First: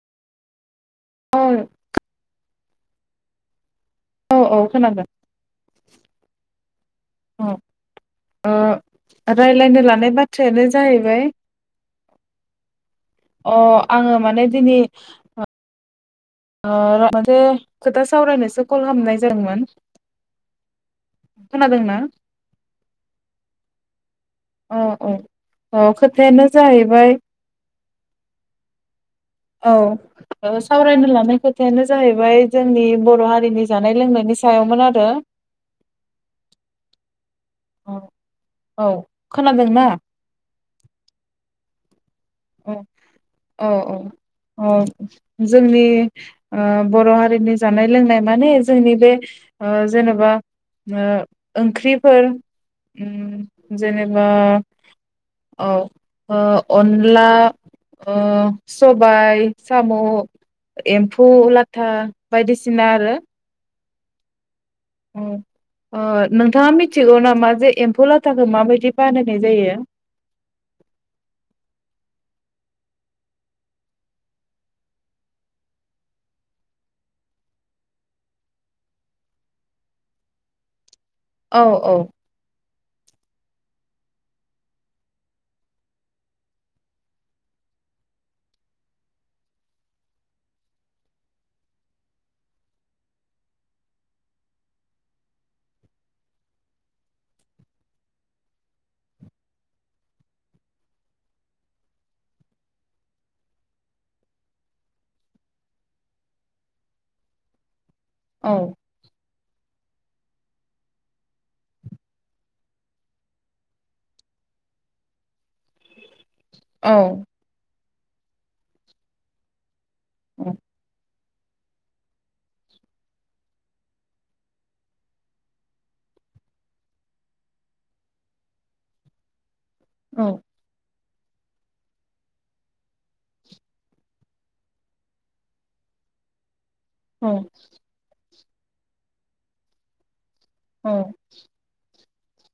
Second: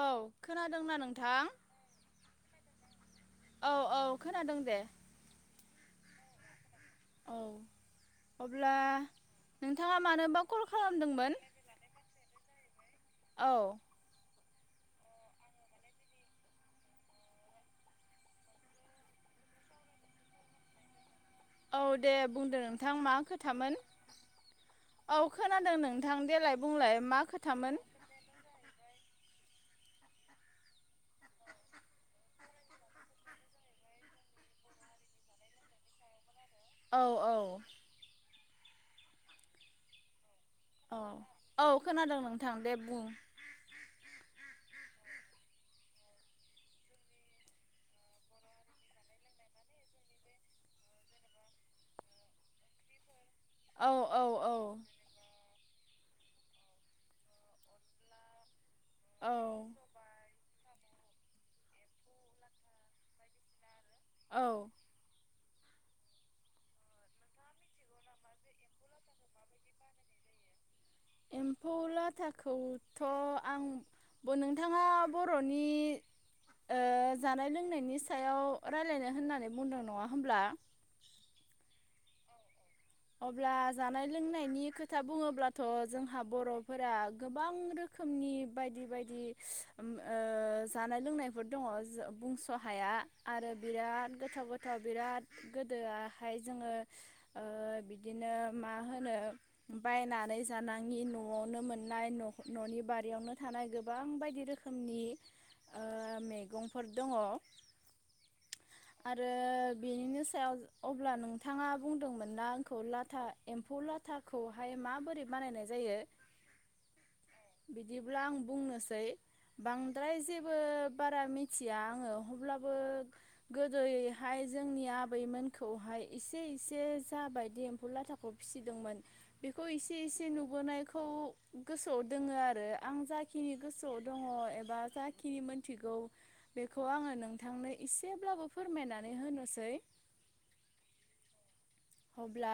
औ खोनादों दोंना औ नोंथां औ औ खोनादों दे औ ओ अब्ला रायलायनो नोंथाङा लानाय मानोबा बाथ्रायानो कल जाहैबाय खालामदोंमोन? अ औ आङो माने दिनै ओ मोनसे खोथा सावरायनोसो कल खालामनाय जादोंमोन औ खोनादोंना दे बुंदो नोंथां मा खोथामोन औ खोनादों औ नोंथां खोथायानो देलाय बुंलाय जाहैबाय मा खोथामोन औ सावरायनो लानाय खोथायानो जाहैबाय जोंनि बर' हारिनि जानाय लोंनायनि सायावमोन आरो औ औ औ खोनादोंना? औ औ खोनादों नों औ औ औ औ जोंनि ओ बर' हारिनि जानाय लोंनाय माने जोंनि बे ओ जेनेबा ओ ओंख्रिफोर ओम औ औ जेनेबा औ औ ओ अन ला ओ सबाय औ साम' एम्फौ लाथा बायदिसिना आरो औ ओ नोंथाङा मिथिगौ नामा जे एम्फौ लाथाखौ माबायदि बानायनाय जायो? एम्फौ लाथाखौथ' आं नोंथाङा बर'नि ओ जानाय लोंनायनि सायाव रायलायनो होननानै बुंदों नङा होमब्ला औ औ अब्ला जानाय लोंनायनि खोथा बुङोब्लाथ' जोंहा बर'फोरा गोबां रोखोमनि बायदि बायदि ओ जानाय लोंनायफोर दङ बुंस' हाया आरो बिराद गोथाव गोथाव बिराद गोदोआहाय जोङो बिदिनो मा होनो बायनानै जानाङि न'आवनो मोननाय न'नि बारियावनो थानाय गोबां बायदि रोखोमनि ओ मैगंफोर दङ औ आरो बेनिनो सायाव अब्ला नोंथाङा बुंदोंमोन ना लाथा एम्फौ लाथाखौहाय माबोरै बानायनाय जायो? औ बिदिब्ला आं बुंनोसै बां द्राय जेबो बारा मिन मिथिया आङो अब्लाबो गोदोयैहाय जोंनि आबैमोनखौहाय एसे एसे जाबाय [unintelligible] एम्फु लाथाखौ फिसिदोंमोन इसे औ इसे नुबोनायखौ खौ गोसोआव दोङो आरो आं जाखिनि गोसोआव दङ एबा जाखिनि मोनथिगौ बेखौ आङो औ नोंथांनो एसेब्लाबो फोरमायनानै होनोसै। औ। अब्ला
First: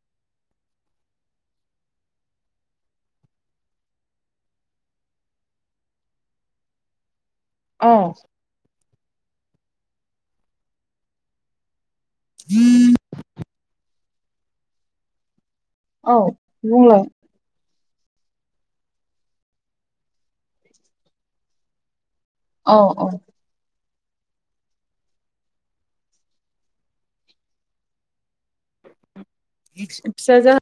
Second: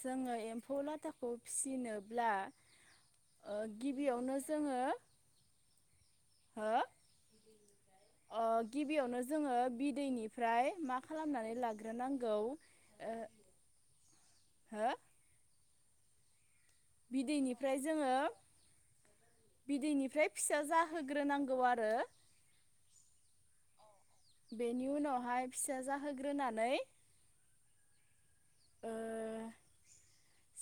जोङो एम्फौ लाथाखौ फिसिनोब्ला गिबियावनो जोङो हो औ। ओ गिबियावनो जोङो बिदैनिफ्राय मा खालामनानै लागोन। हाग्रोनांगौ ओ हो औ। बुंलाय ओमफ्राय जोङो बिदैनिफ्राय फिसा जाहोग्रोनांगौ आरो। औ औ। बेनि उनावहाय फिसा जाहोग्रोनानै ओ फिसा जा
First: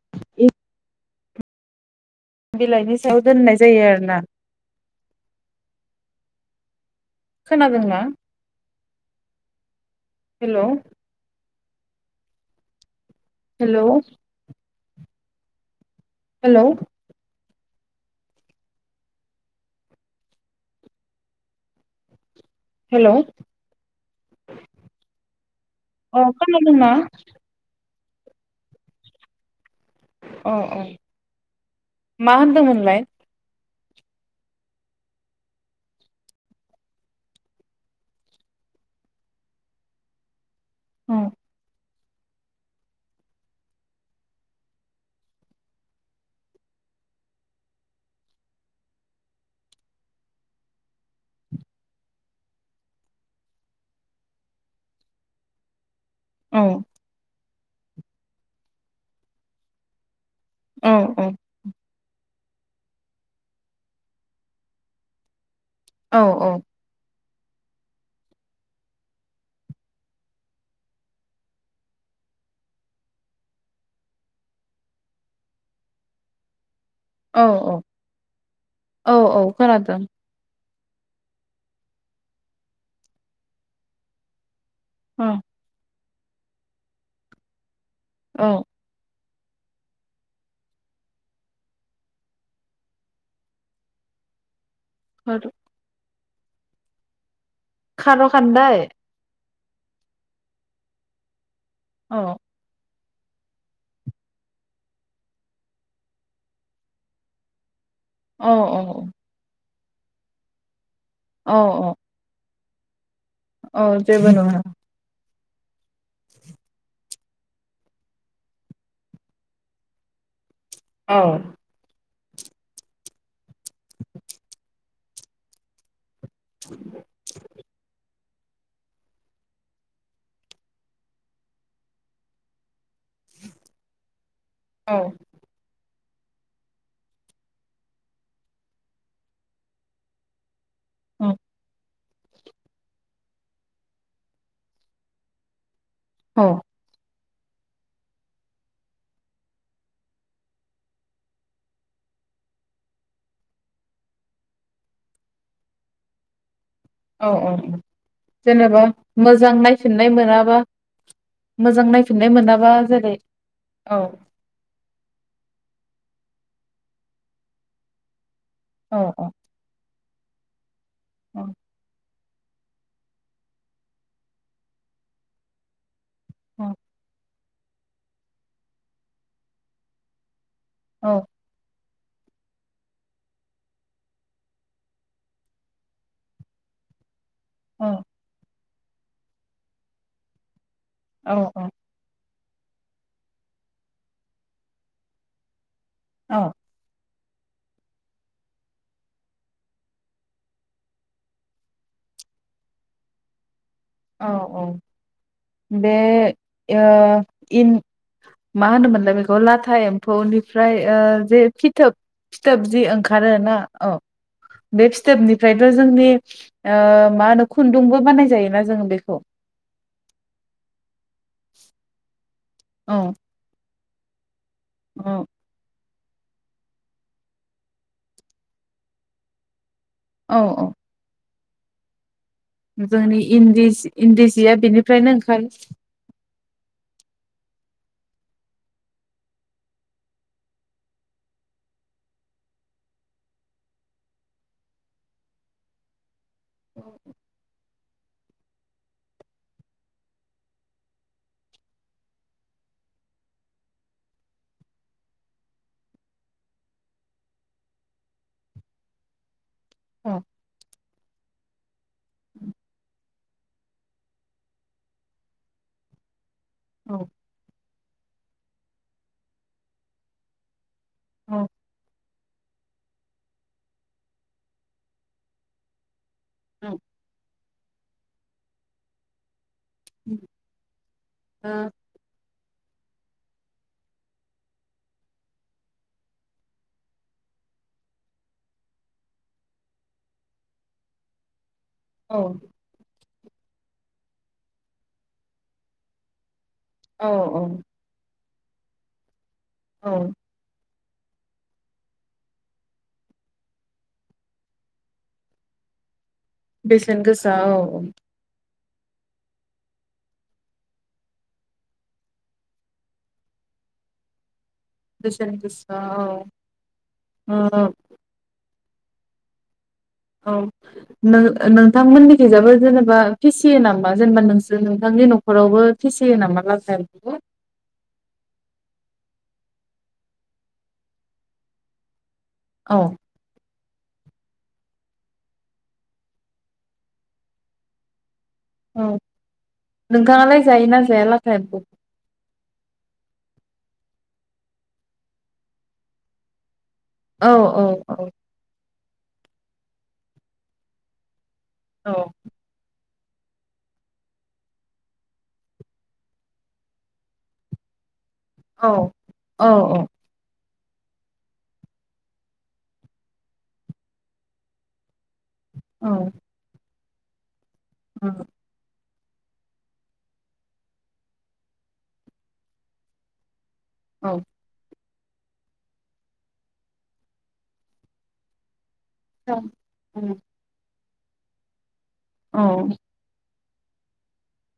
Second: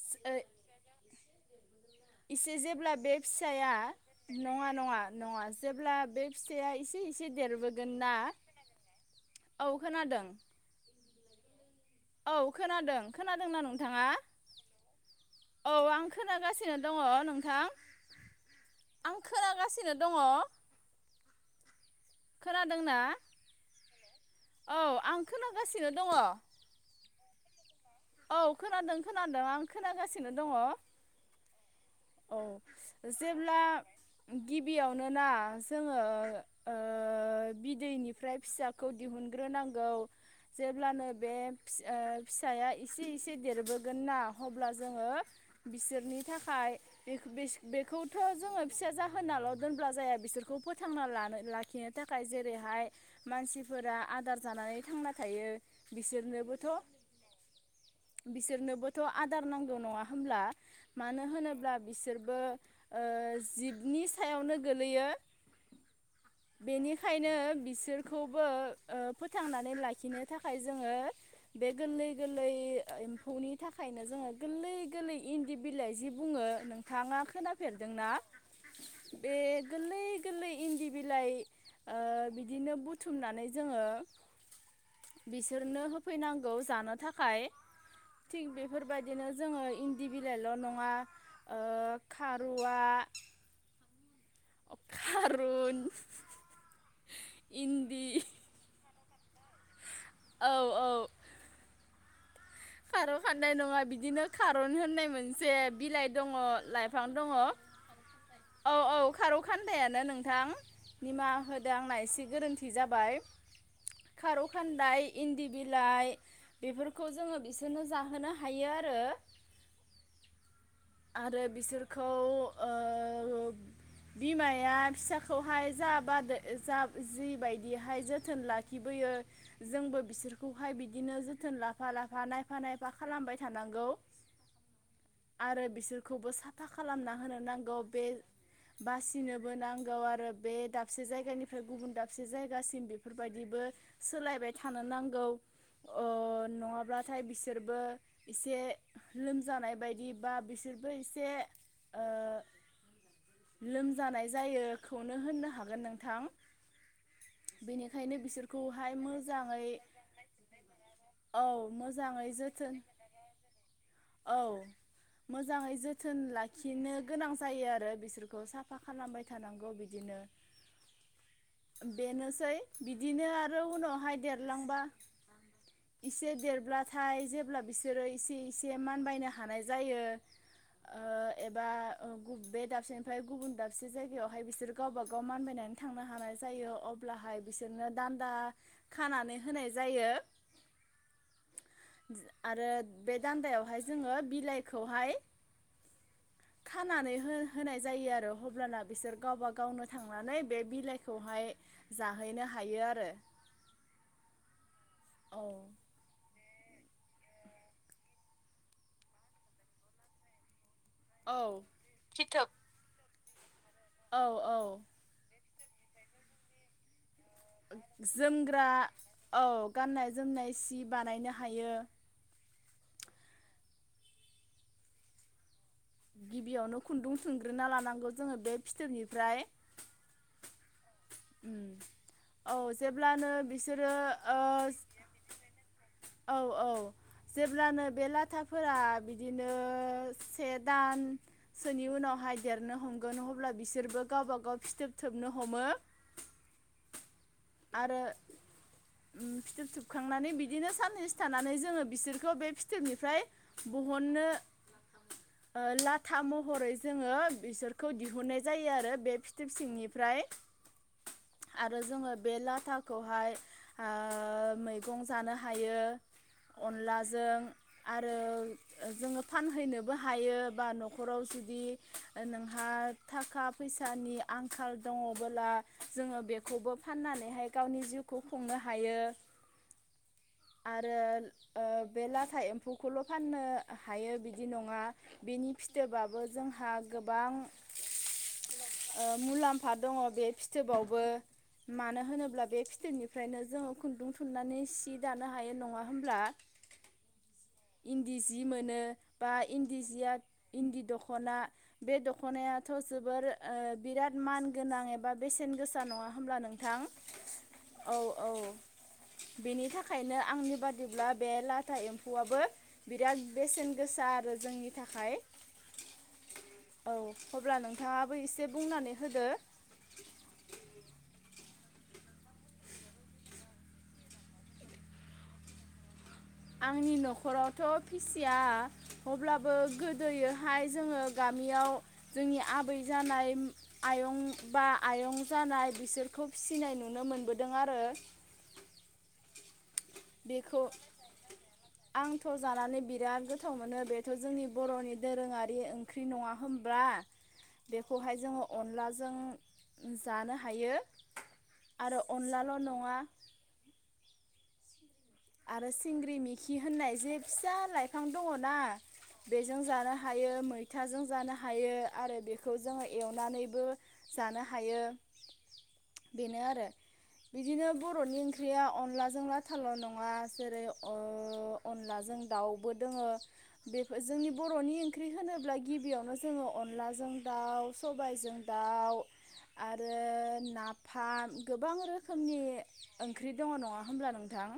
इसे जेब्ला बे सायाव दोननाय फिसाया जायो आरो ना नङा नङा। नङा जेब्ला बे फिथाइआ एसे एसे देरबोगोन खोनादोंना ना औ। खोनादों। हेलौ औ खोनादों। खोनादोंना हेलौ नोंथाङा? औ। हेलौ खोनागासिनो दङ नोंथां आं खोनागासिनो दङ। खोनादोंना हेलौ औ आं खोनागासिनो दङ? अ खोनादोंना औ खोनादों खोनादों आं। खोनागासिनो दङ अ औ अ मा होनदोंमोनलाय जेब्ला गिबियावनोना जोङो बिदैनिफ्राय फिसाखौ दिहुनग्रोनांगौ जेब्लानो औ बे फि ओ फिसाया इसे इसे देरबोगोन ना अब्ला जोङो बिसोरनि थाखाय बेखौथ' जोङो फिसा जाहोनाल' दोनब्ला जाया बिसोरखौ फोथांना लानो लाखिनो थाखाय जेरैहाय मानसिफोरा आदार जानानै थांना थायो। औ बिसोरनोबोथ' बिसोरनोबोथ' आदार नांगौ नङा हो होनब्ला औ औ मानो होनोब्ला बिसोरबो जिबनि सायावनो गोलैयो। औ औ नो बिसोरखौबो ओ फोथांनानै लाखिनो थाखाय जोङो बे गोरलै गोरलै गोरलै ओ एम्फौनि थाखायनो जोङो गोरलै गोरलै इन्दि बिलाइ जि बुङो। थाङा औ खोनाफेरदोंना औ बे औ खोनादों गोरलै गोरलै इन्दि बि बिलाइ ओ बिदिनो बुथुमनानै जोङो औ बिसोरनो फैनांगौ जानो थाखाय। खाय थिग औ बेफोरबायदिनो। जोङो इन्दि बिलाइल' नङा ओ खारुवा खारुन इन्दि खार' खान्दाय औ औ औ खारौ खान्नाय नङा बिदिनो खारन होननाय मोनसे बिलाइ दङ लाइफां दङ। औ औ औ खोनायानो नोंथां। निमाहा होदों औ आंना एसे गोरोन्थि थि जाबाय औ जेबो नङा खार'खानदाय इन्दि बिलाइ बेफोरखौ जोङो बि रनो जाहोनो हायो आरो औ आरो बिसोरखौ ओ बिमाया फिसाखौहाय जा बाद जा जि बायदिहाय जो जोथोन लाखिबोयो जोंबो बिसोरखौहाय बिदिनो जोथोन लाफा लाफा नायफ नायफा फा खालामबाय थानांगौ औ आरो बिसोर खौबो साफा खालामना होनो नांगौ बे बासिनोबो नांगौ आरो बे दाबसे जायगानिफ्राय गुबुन दाब से जायगासिम बेफोरबायदिबो सोलायबाय थानो नांगौ। औ थाय बिसो बिसोरबो एसे लोमजानाय बायदि बा बिसोरबो एसे ओ लोमजानाय जायोखौनो होननो हागोन नोंथां। औ औ औ बेनिखायनो जेनेबा बिसोरखौहाय मोजां मोजाङै नायफिननाय मोनाबा औ मोजां मोजाङै नायफिननाय मोनाबा जोथोन जेरै औ औ मोजाङै जोथोन लाखिनो गोनां जायो आरो बिसोर खौ साफा औ खालामबाय औ थानांगौ बिदिनो औ बेनोसै बिदिनो आरो उनावहाय देरलांबा इसे औ देरब्लाथाय जेब्ला बिसोरो इसे इसे मानबायनो हानाय जायो ओ औ एबा बे दाबसेनिफ्राय गुबुन दाबसे जायगायावहाय बिसोर गावबा गाव मानबायनानै थांनो हानाय जायो अब्लाहाय बिसोरनो औ दानदा खानानै होनाय जायो औ औ आरो बे दान्दायावहाय जोङो बिलाइखौहाय औ खानानै हो-होनाय जायो आरो अब्लाना बिसोर गावबा गावनो थांनानै बे बिलाइ खौहाय जाहैनो हायो आरो औ औ औ बे ओ इन मा होनोमोनलाय बेखौ लाथा एम्फौनिफ्राय ओमफ्राय ओ जे औ फिथोब फिथोब जि ओं आरोना औ बे फिथोबनि ओमफ्रायथ' जोंनि ओ मा होनो खुन्दुंबो बानायजायो ना जोमग्रा जों औ गाननाय जोमनाय सि बानायनो हायो औ औ गिबियावनो खुन्दुं थुनग्रोना लानांगौ जोङो बे फिथोबनिफ्राय औ औ उम जोंनि इन्दि सि इन्दि जिया ओ बेनिफ्रायनो ओंखारो औ औ जेब्लानो बे लाथाफोरा बिदिनो से दानसोनि उनावहाय देरनो हमगोन अब्ला बिसोरबो गावबा गाव फिथोब थोबनो हमो आरो ओ फिथोब सोबखांनानै बिदिनो साननैसो थानानै जोङो बिसोरखौ बे फिथोबनिफ्राय बहननो ओ लाथा महरै जोङो बिसोरखौ दिहुननाय जायो आरो बे फि फिथोब औ सिंनिफ्राय आरो जोङो बे लाथाखौहाय आ ओ मैगं जानो हायो औ अनलाजों आरो जोङो फानहैनोबो हायो बा नखराव औ जुदि नोंहा थाखा फैसानि आंखाल दङबोला जोङो बेखौबो फाननानैहाय गावनि जिउखौ खुंनो हायो आरो ओ बे लाथा एम्फौ खौल' फाननो हायो बिदि नङा बेनि फिथोबाबो जोंहा गोबां ओ मुलाम्फा दङ बे फिथोबावबो मानो ओ होनोब्ला बे फिथोबनि ओफ्रायनो जोङो खुन्दुं थुननानै सि दानो हायो नङा होमब्ला औ औ न्दि जि मोनो बा इन्दिजिया औ इन्दि दख'ना बे दख'नायाथ' जोबोर ओ बिराद मान गोनां एबा बेसेन गोसा नङा होमब्ला नोंथां औ औ बेनि थाखायनो आंनि बादिब्ला बे लाथा एम्फौआबो बिराद बेसेन गोसा आरो जोंनि थाखाय बेसेन गोसा औ अब्ला औ नोंथाङाबो एसे बुंनानै होदो औ नोंथांमोननि गैजाबो जेनेबा फिसियो नामा जेनेबा नोंसोर नोंथांनि न'खरावबो फिसि आंनि न'खरावथ' फिसिया अब्लाबो गोदोहाय जोङो गामियाव जोंनि आबै औ जानाय आयं बा आयं जानाय बिसोरखौ फिसिनाय नुनो मोनबोदों आरो औ नोंथाङालाय जायोना जायालाथा एम्फौ खौ थ' जानानै बिराद गोथाव मोनो बेथ' जोंनि बर'नि दोरोङारि ओंख्रि नङा होमबा औ औ औ जों जानो हायो औ आरो अनलाल' नङा आरो सिंग्रि मिखि होननाय जे फिसा लाइफां बिफां दङ ना औ बेजों जानो हायो मै थाजों जानो हायो आरो बेखौ जोङो एवनानैबो जानो हायो औ बेनो आरो बिदिनो बर'नि ओंख्रिया अनलाजों जोंना [unintelligible] थालला' दं नङा जेरै अनलाजों दाउबो दोङो बेफोर औ जोंनि बर'नि ओंख्रि होनोब्ला गिबियावनो जोङो अनलाजों दाउ सबायजों दा औ ओं फा गोबां रो औ दङ नङा होमब्ला नोंथां।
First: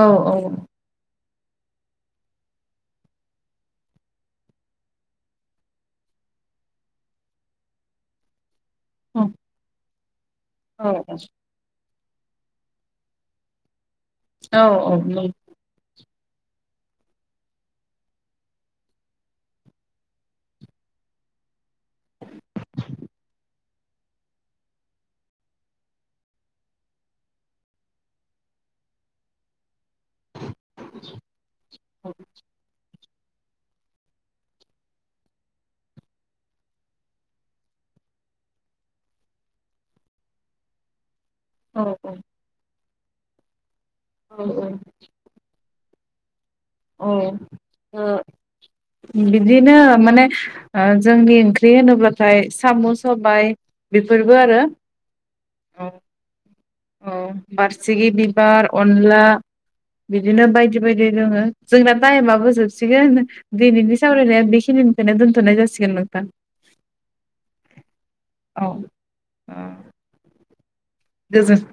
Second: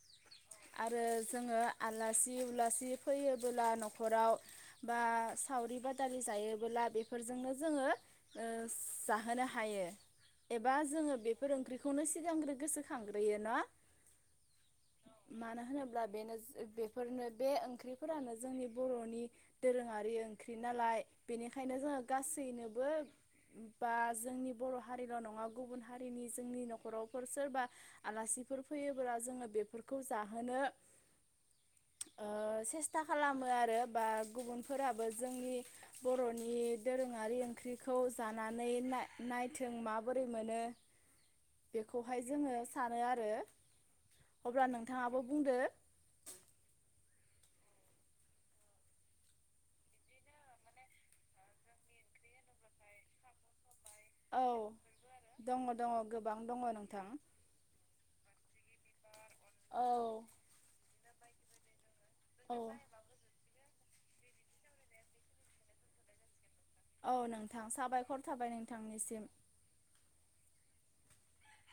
औ औ आरो जोङो आलासि उलासि फैयोबोला न'खराव बा सावरि बादालि जायोबोला बेफोरजोंनो जोङो ओ जाहोनो हायो। एबा जोङो बेफोर ओंख्रि खौनो सिगांग्रो गोसोखांग्रोयो नआ औ औ नं बेनोज बेफोरनो बे ओंख्रिफोरानो जोंनि बर'नि दोरोङारि ओंख्रि नालाय बेनिखायनो जोङो गासैनोबो बा जोंनि बर' हारिल' नङा गुबुन हारिनि जोंनि न'खरावफोर सोरबा आलासिफोर फैयोब्ला जोङो बेफोर खौ जाहोनो ओ सेस था खालामो आरो बा गुबुनफोराबो जोंनि बर'नि दोरोङारि ओंख्रिखौ जानानै ना-नायथों माबोरै मोनो। बेखौहाय जोङो सानो आरो औ अब्ला नोंथाङाबो बुंदो। औ ओ बिदिनो माने ओ जोंनि ओंख्रि होनोब्लाथाय साम' सबाय बेफोरबो औ आरो दङ औ दङ गोबां दङ नों औ बारसे बिबार अनला औ बिदिनो बायदि बायदि दोङो। जोंना टाइमाबो औ जोबसिगोन दिनैनि सावरायनाया बेखिनिनखोनो दोन्थ'नाय जासिगोन नोंथां। औ नोंथां साबायखर थाबाय औ नोंथांनिसिम। गोजोन